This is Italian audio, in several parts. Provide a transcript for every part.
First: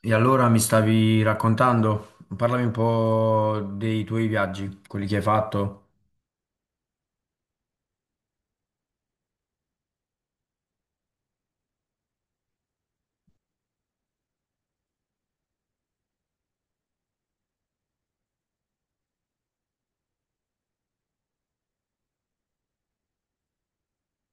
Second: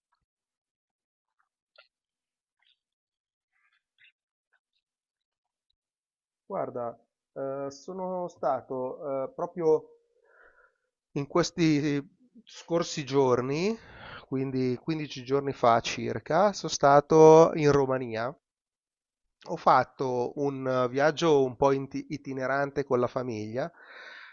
E allora mi stavi raccontando, parlami un po' dei tuoi viaggi, quelli che hai fatto. Guarda, sono stato proprio in questi scorsi giorni, quindi 15 giorni fa circa, sono stato in Romania. Ho fatto un viaggio un po' itinerante con la famiglia, nel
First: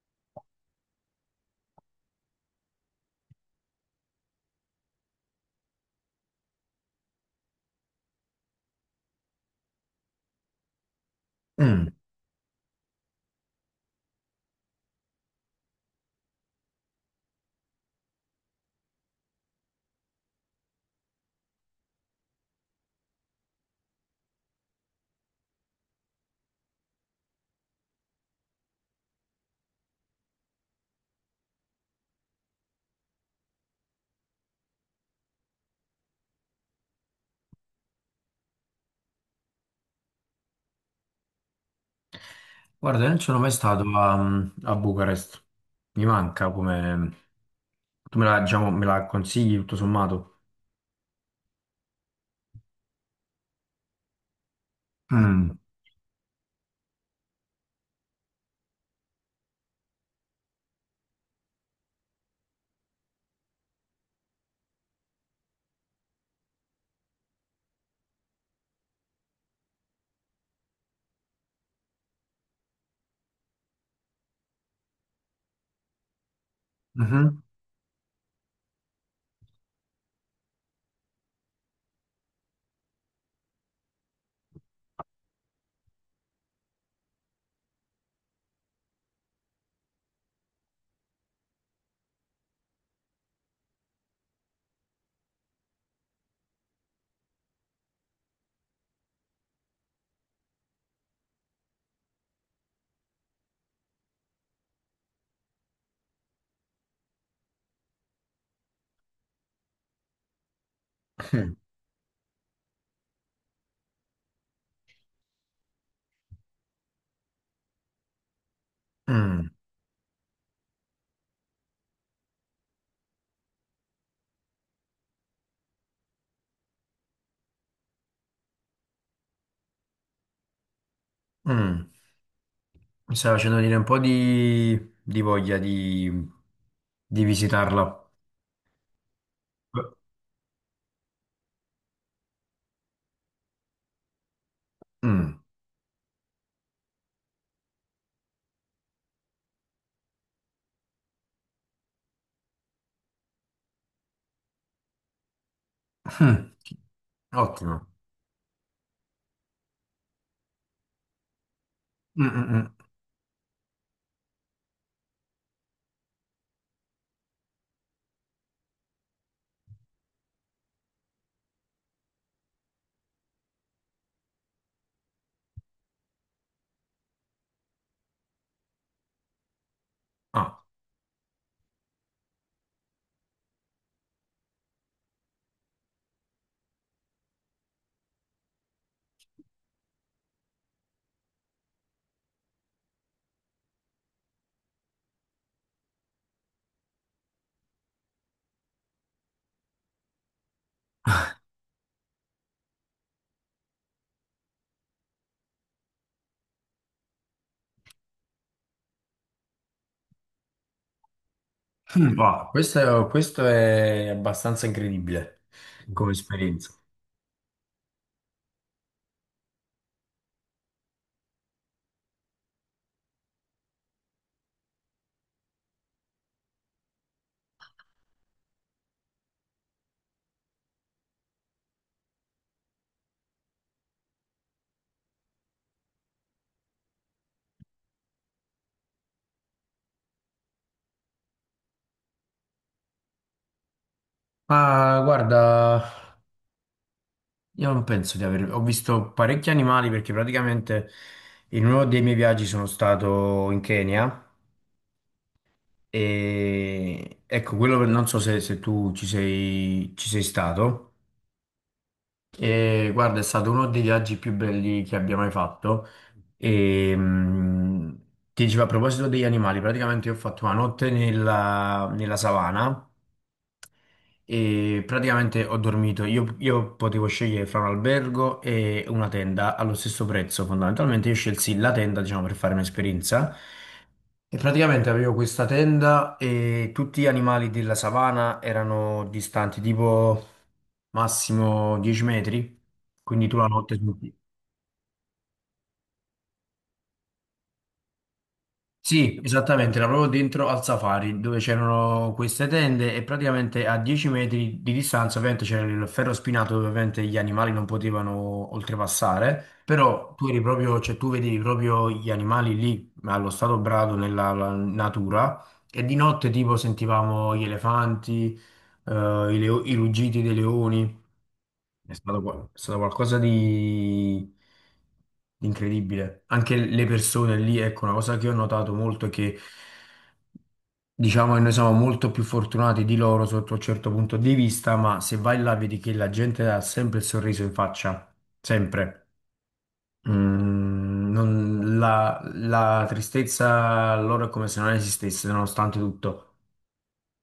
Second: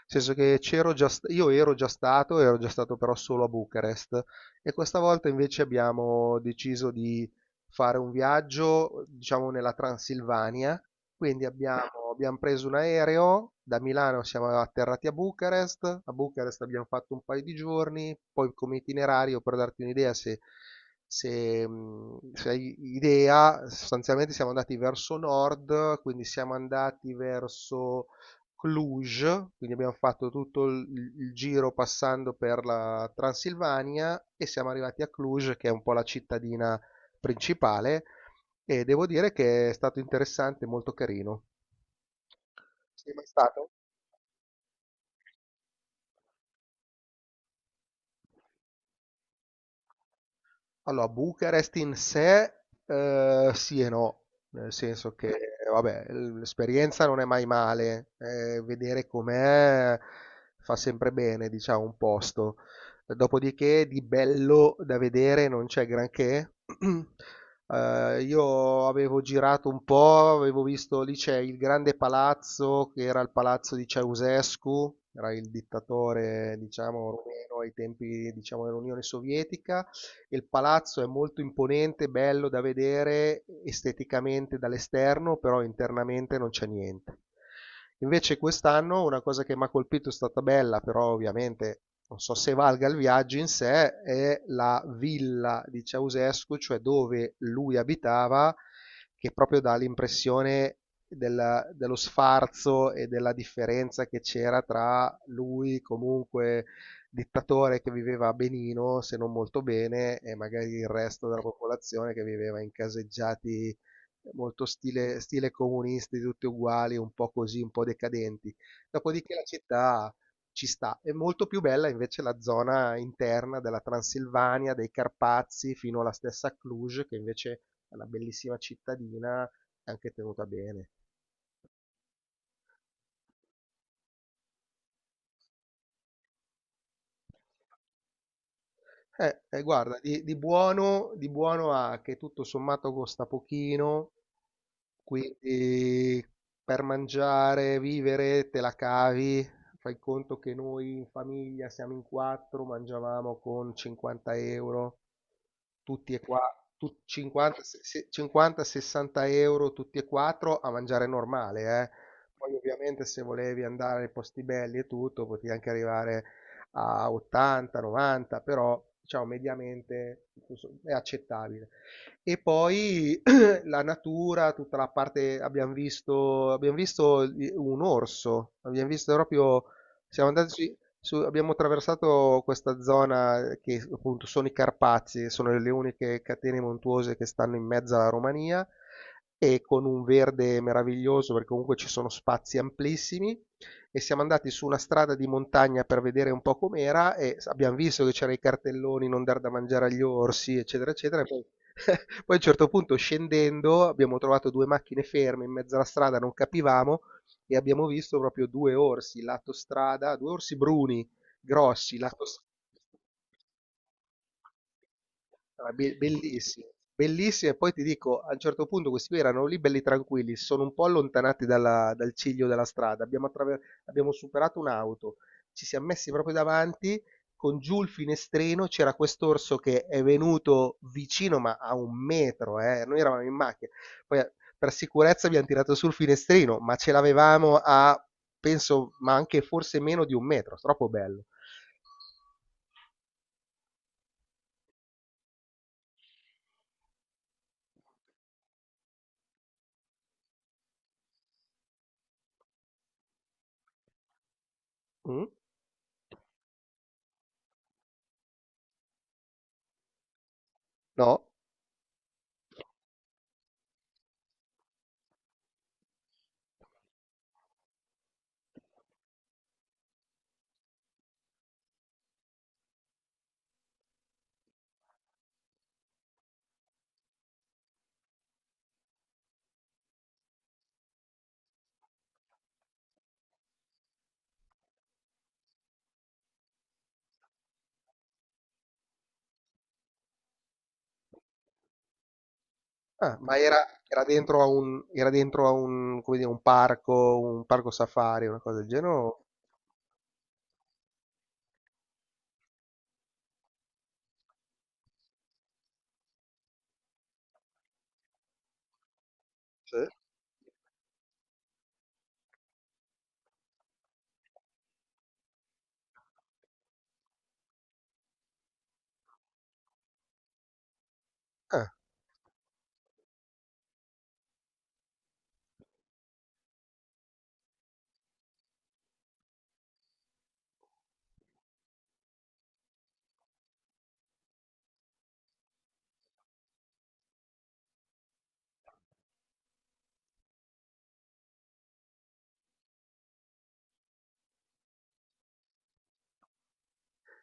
senso che io ero già stato, però solo a Bucarest e questa volta invece abbiamo deciso di fare un viaggio, diciamo, nella Transilvania, quindi Mm. abbiamo preso un aereo, da Milano siamo atterrati a Bucarest abbiamo fatto un paio di giorni, poi come itinerario, per darti un'idea, se hai idea, sostanzialmente siamo andati verso nord, quindi siamo andati verso Cluj, quindi abbiamo fatto tutto il giro passando per la Transilvania e siamo arrivati a Cluj, che è un po' la cittadina principale, e devo dire che è stato interessante, molto carino. Guarda, io Sei non mai sono mai stato? stato a, Bucarest, mi manca come... Tu me la, diciamo, me la consigli tutto sommato? Allora, Bucarest in sé, sì e no, nel senso che, Mm. vabbè, l'esperienza non è mai male, vedere com'è fa sempre bene, diciamo, un posto. Dopodiché di bello da vedere non c'è granché. Io avevo girato un po', avevo visto lì c'è il grande palazzo, che era il palazzo di Ceaușescu, era il dittatore, diciamo, Mhm. rumeno ai tempi, diciamo, dell'Unione Sovietica. Il palazzo è molto imponente, bello da vedere esteticamente dall'esterno, però internamente non c'è niente. Invece quest'anno una cosa che mi ha colpito è stata bella, però ovviamente non so se valga il viaggio in sé, è la villa di Ceausescu, cioè dove lui abitava, che proprio dà l'impressione dello sfarzo e della differenza che c'era tra lui comunque dittatore che viveva a benino, se non molto bene, e magari il resto della popolazione che viveva in caseggiati molto stile comunisti, tutti uguali, un po' così, un po' decadenti. Dopodiché la Mm. città ci sta. È molto più bella invece la zona interna della Transilvania, dei Carpazi, fino alla stessa Cluj, che invece è una bellissima cittadina, anche tenuta bene. Mm. Mi stai facendo venire un po' di voglia di visitarla. Eh, guarda, di buono ha che tutto sommato costa pochino, Mm. quindi per mangiare, vivere, te la cavi. Fai conto che noi in famiglia siamo in quattro, mangiavamo con 50 euro, tutti e qua, Mm. 50, Ottimo. 50-60 euro tutti e quattro a mangiare normale, eh. Mm, mm, Poi mm. ovviamente se volevi andare ai posti belli e tutto, potevi anche arrivare a 80, 90, però diciamo mediamente è accettabile. E poi la natura, tutta la parte, abbiamo visto un orso, abbiamo visto proprio, siamo Ah. andati abbiamo attraversato questa zona che appunto sono i Carpazi, sono le uniche catene montuose che stanno in mezzo alla Romania e con un verde meraviglioso perché comunque ci sono spazi amplissimi e siamo andati su una strada di montagna per vedere un po' com'era e abbiamo visto che c'erano i cartelloni non dar da mangiare agli orsi, eccetera, eccetera. E poi poi a un certo punto scendendo abbiamo trovato due macchine ferme in mezzo alla strada, non capivamo, e abbiamo visto proprio due orsi lato strada, due orsi bruni grossi lato strada. Wow, questo è abbastanza incredibile Ah, be come bellissimi, esperienza. bellissimi, e poi ti dico, a un certo punto questi qui erano lì belli tranquilli, si sono un po' allontanati dal ciglio della strada, abbiamo superato un'auto, ci siamo messi proprio davanti, con giù il finestrino c'era quest'orso che è venuto vicino ma a un metro, noi eravamo in macchina, poi per sicurezza abbiamo tirato sul finestrino, ma ce l'avevamo a, penso, ma anche forse meno di un metro, troppo bello. Ma guarda, io non penso di aver... Ho visto parecchi animali perché praticamente in uno dei miei viaggi sono stato in Kenya Mm? e ecco, quello non so se, se tu ci sei stato. No? E guarda, è stato uno dei viaggi più belli che abbia mai fatto. E ti dicevo a proposito degli animali, praticamente io ho fatto una notte nella, nella savana e praticamente ho dormito. Io potevo scegliere fra un albergo e una tenda allo stesso prezzo. Fondamentalmente io scelsi la tenda, diciamo, per fare un'esperienza. E praticamente avevo questa tenda e tutti gli animali della savana erano distanti tipo massimo 10 metri. Ah, Quindi tu ma la era, notte era dentro a un, come dire, un parco safari, una cosa del genere? sì, esattamente, era proprio dentro al safari dove c'erano queste tende e praticamente a 10 metri di distanza ovviamente c'era il ferro spinato dove ovviamente gli animali non potevano oltrepassare, Sì. però tu eri proprio, cioè tu vedevi proprio gli animali lì allo stato brado nella la natura e di notte tipo sentivamo gli elefanti, eh, i, i ruggiti dei leoni. Ah, È stato, è stato qualcosa di incredibile. Anche le persone lì, ecco, una cosa che ho notato molto è che diciamo che noi siamo molto più fortunati di loro sotto un certo punto di vista, ma se vai là vedi che la gente ha sempre il sorriso in faccia, sempre. La, la tristezza loro è come se non esistesse, nonostante tutto.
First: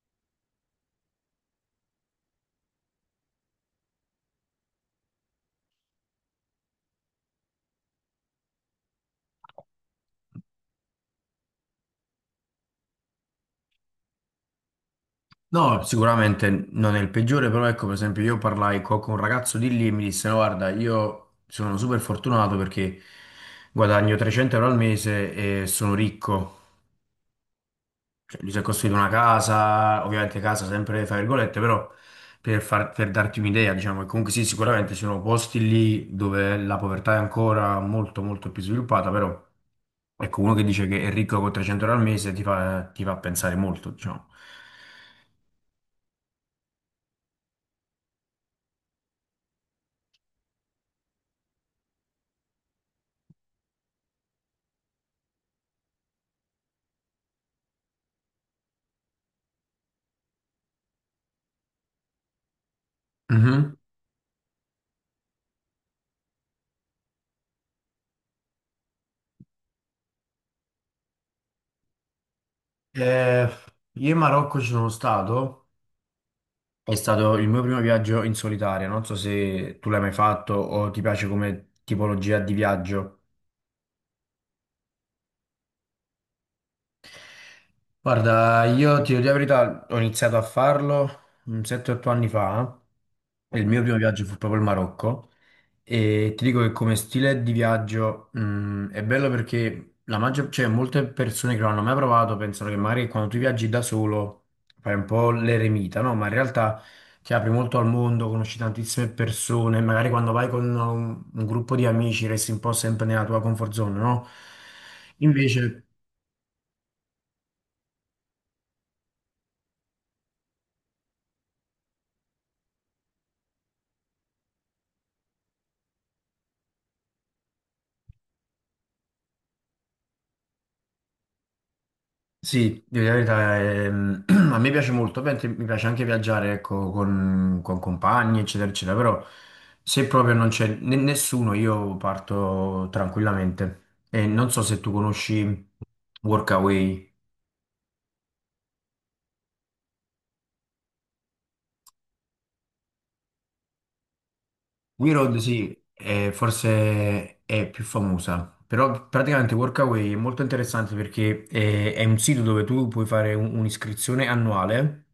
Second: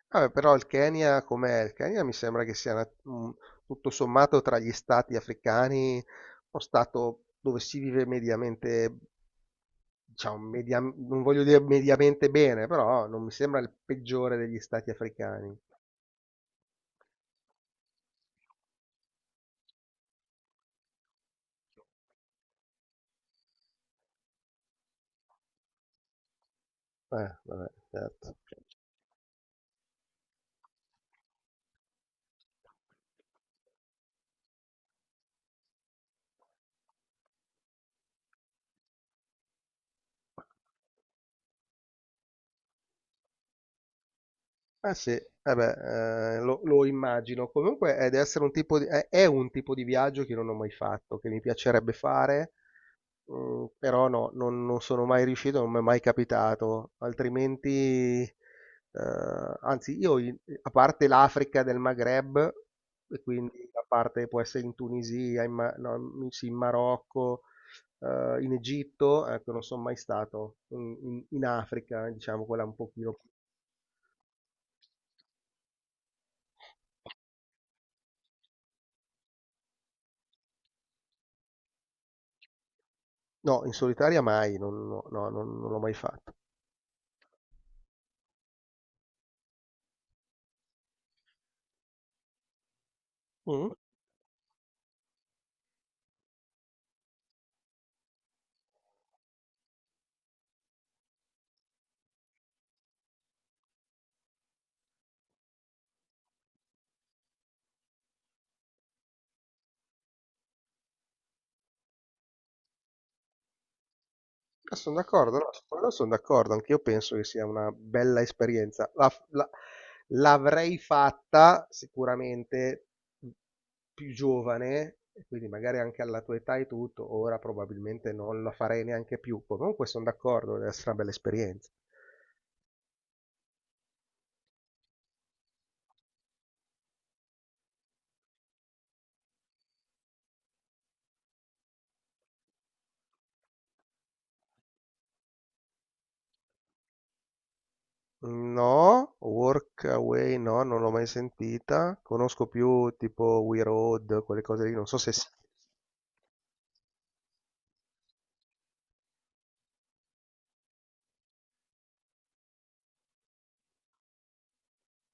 vabbè, però il Kenya com'è? Il Kenya mi sembra che sia tutto sommato tra gli stati africani uno stato dove si vive mediamente, diciamo, non voglio dire mediamente bene, però non mi sembra il peggiore degli stati africani. No, sicuramente non è il peggiore, però ecco, per esempio, io parlai con un ragazzo di lì e mi disse, no, guarda, io sono super fortunato perché guadagno 300 € al mese e sono ricco. Vabbè, certo. Cioè, lui si è costruito una casa, ovviamente casa sempre fra virgolette, però per, per darti un'idea, diciamo che comunque sì, sicuramente ci sono posti lì dove la povertà è ancora molto molto più sviluppata, però ecco, uno che dice che è ricco con 300 € al mese ti fa pensare molto, diciamo. Eh sì, eh beh, lo immagino. Comunque deve essere un tipo di, è un tipo di viaggio che non ho mai fatto, che mi piacerebbe fare, però no, non sono mai riuscito, non mi è mai capitato. Altrimenti, anzi, io a parte l'Africa del Maghreb, e quindi Mhm. a parte può essere in Tunisia, no, sì, in Marocco, in Egitto, ecco, non sono mai stato in Africa, diciamo, quella un pochino. Eh, io in Marocco ci sono stato, è stato il mio primo viaggio in solitaria, non so se tu l'hai mai fatto o ti piace come tipologia di viaggio. No, in solitaria mai, non no, no, non l'ho mai fatto. Guarda, io ti dico la verità, ho iniziato a farlo 7-8 anni fa, e il Mh. mio primo viaggio fu proprio il Marocco. E ti dico che come stile di viaggio, è bello perché la maggior, cioè, molte persone che non hanno mai provato pensano che magari quando tu viaggi da solo fai un po' l'eremita, no? Ma in realtà ti apri molto al mondo, conosci tantissime persone, magari quando vai con un gruppo di amici resti un po' sempre nella tua comfort zone, no? Ah, son d'accordo, no, su Invece quello son d'accordo, anch'io penso che sia una bella esperienza. La f la L'avrei fatta sicuramente, mhmm, più giovane, e quindi magari anche alla tua età e tutto, ora probabilmente non la farei neanche più. Comunque son d'accordo, deve essere una bella esperienza. sì, devo dire la verità, ehm, a me piace molto, ovviamente mi piace anche viaggiare, ecco, con compagni, eccetera, eccetera, però se proprio non c'è nessuno, io parto tranquillamente. E non so se tu conosci Workaway. No, Workaway no, non l'ho mai sentita. Conosco più tipo We Road, quelle cose lì, non so se. We Road, sì, forse è più famosa, però praticamente Workaway è molto interessante perché è un sito dove tu puoi fare un'iscrizione annuale.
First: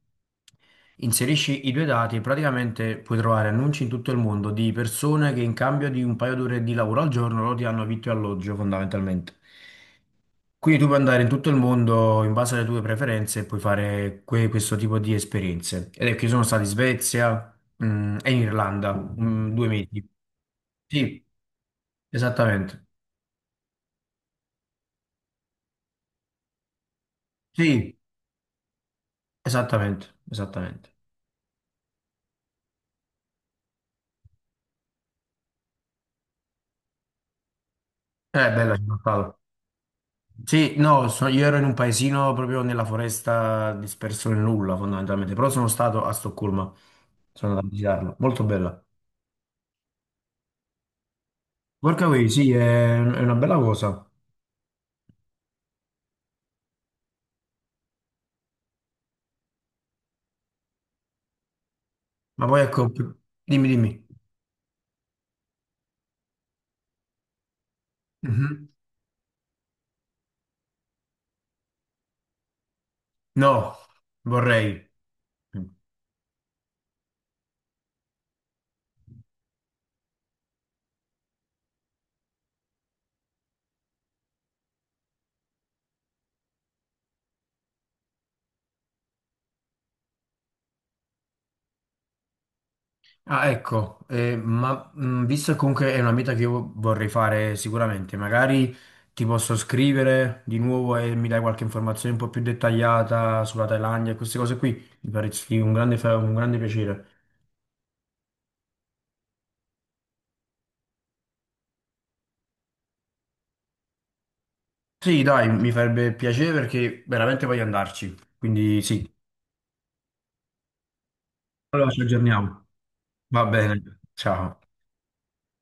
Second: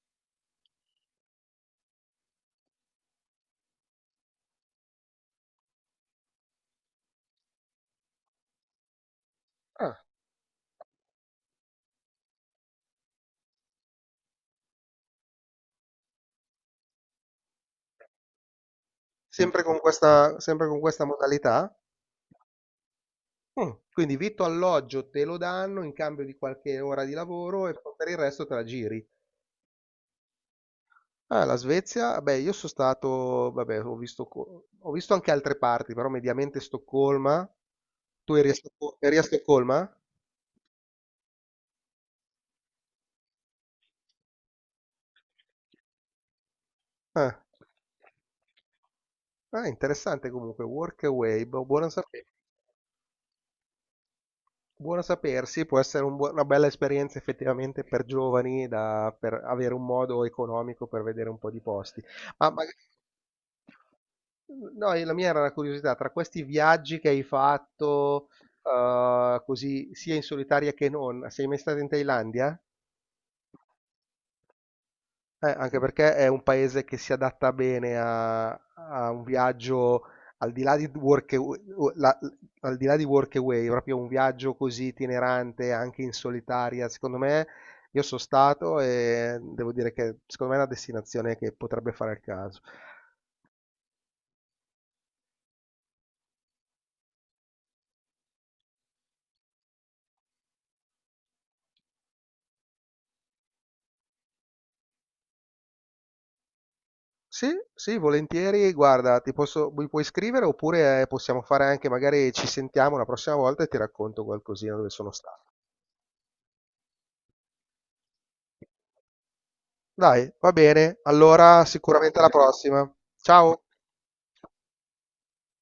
Inserisci i due dati e praticamente puoi trovare annunci in tutto il mondo di persone che in cambio di un paio d'ore di lavoro al giorno loro ti danno vitto e alloggio fondamentalmente. Ah, Quindi tu puoi andare in tutto il mondo in base alle tue preferenze e puoi fare questo tipo di esperienze. Ed è che io sono stato in Svezia, mm, e in Irlanda, mm, sempre due con mesi. questa, sempre con questa Sì, modalità? esattamente. Quindi vitto alloggio te lo danno in cambio di qualche ora di lavoro e Sì, per il resto te la giri. esattamente, esattamente. Ah, la Svezia? Beh, io sono stato, vabbè, ho visto, ho visto anche altre parti, però mediamente Stoccolma. Tu È eri a, bella Stocco- eri a città. Stoccolma? Sì, no, io ero in un paesino proprio nella foresta disperso nel nulla fondamentalmente, però sono stato a Stoccolma, Ah. sono andato a visitarla, molto bella. Ah, interessante comunque, Workaway, boh, buono, sape- Workaway, sì, è una bella cosa, buono sapersi, può essere una bella esperienza effettivamente per giovani, per avere un modo economico per vedere un po' di posti. ma Ma, poi ma- ecco, dimmi, dimmi. no, la mia era una curiosità, tra questi viaggi che hai fatto, Mhm. Così, sia in solitaria che non, sei mai stato in Thailandia? No, vorrei. Anche perché è un paese che si adatta bene a, un viaggio al di là di work, o- la- al di là di work away, proprio un viaggio così itinerante, anche in solitaria. Secondo me, io sono stato e devo dire che secondo me è una destinazione che potrebbe fare il caso. Ah, ecco, visto che comunque è una meta che io vorrei fare sicuramente, magari ti posso scrivere di nuovo e mi dai qualche informazione un po' più dettagliata sulla Thailandia e queste cose qui, mi faresti un grande un grande piacere. Sì, sì, volentieri. Guarda, mi puoi scrivere oppure possiamo fare anche, magari ci sentiamo la prossima volta e ti racconto qualcosina dove sono Sì, dai, stato. mi farebbe piacere perché veramente voglio andarci. Quindi sì, Dai, va bene, allora allora ci sicuramente alla aggiorniamo. prossima. Va Ciao. bene, ciao.